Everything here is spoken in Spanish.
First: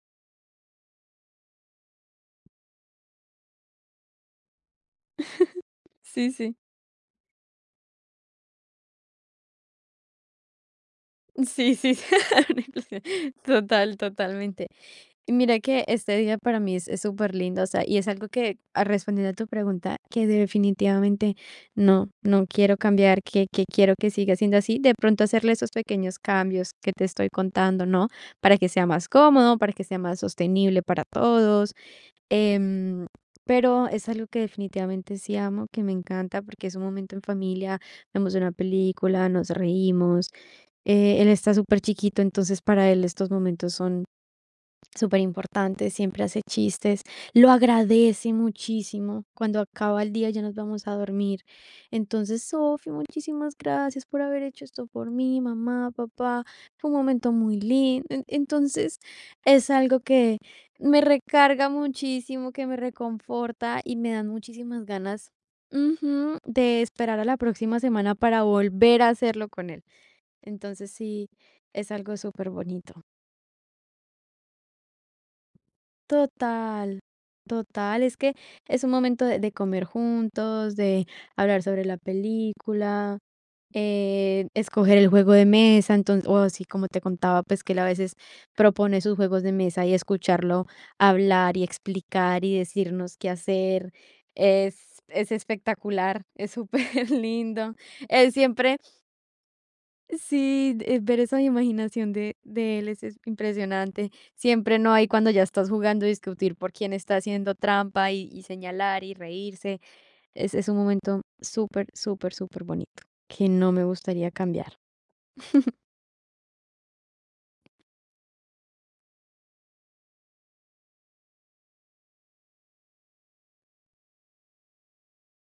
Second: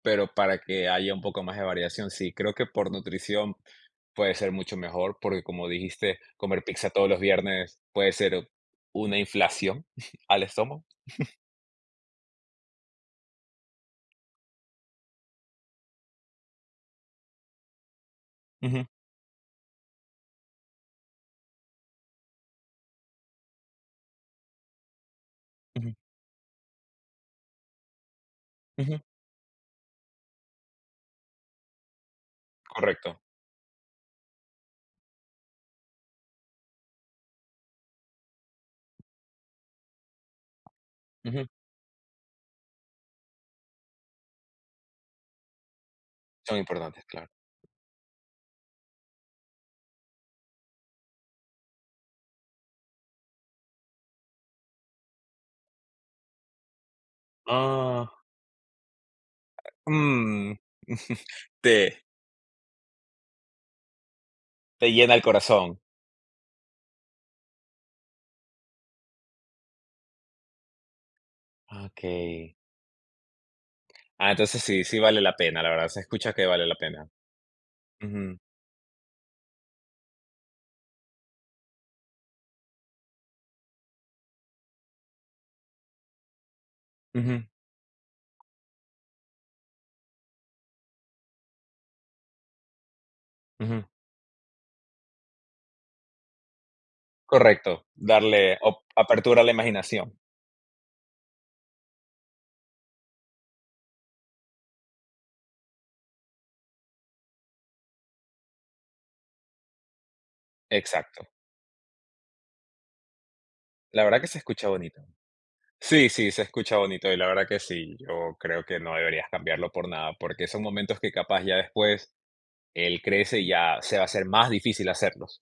Pero para que haya un poco más de variación, sí. Creo que por nutrición puede ser mucho mejor, porque como dijiste, Sí, sí. comer pizza todos los viernes puede ser o una inflación al estómago. Sí, sí, una inflación. Total, totalmente. Mira que este día para mí es es superlindo, o sea, y es algo que, a Ujú. respondiendo a tu pregunta, que definitivamente no no quiero cambiar, que que quiero que siga siendo así. De pronto, hacerle esos Ujú. pequeños cambios que te estoy contando, ¿no?, para que sea Ujú. más cómodo, para que sea más sostenible para todos, em, Correcto. pero, es algo que, definitivamente, sí amo, que me encanta, porque es un momento en familia, vemos una película, nos reímos, eh, él, Ujú. está superchiquito, entonces para él estos momentos son superimportantes. Siempre hace Son chistes, importantes, claro. lo agradece muchísimo cuando acaba el día y ya nos vamos a dormir. Entonces, "Sofi, muchísimas gracias por haber hecho esto por mí, mamá, papá. Fue un momento muy lindo". Ah. En entonces es algo que Mm. me recarga Te muchísimo, que me reconforta y me dan muchísimas te llena el ganas corazón. ujú, de esperar a la próxima semana para volver a hacerlo con él. Entonces, sí, es algo Okey. superbonito. Ah, entonces sí, sí vale la pena, la verdad, se escucha que vale la Total. pena. Total, es que Ujú. es un momento de de comer juntos, de hablar sobre la película, eh, escoger el juego de mesa. Enton o así, como te contaba, Ujú. pues, que él, a veces, propone sus juegos de mesa, y escucharlo hablar y explicar, y decirnos qué Ujú. hacer, es es espectacular, es superlindo. Correcto, Él darle siempre op apertura a la imaginación. Sí, eh, ver esa imaginación de de él es es impresionante. Siempre no hay cuando ya estás jugando, discutir por quién está haciendo trampa y y señalar, y reírse. Es es un momento Exacto. súper, súper, superbonito que no me La verdad que gustaría se escucha cambiar. bonito. Sí, sí, se escucha bonito, y la verdad que sí, yo creo que no deberías cambiarlo por nada, porque son momentos que capaz ya después él crece, y ya se va a hacer más difícil hacerlos.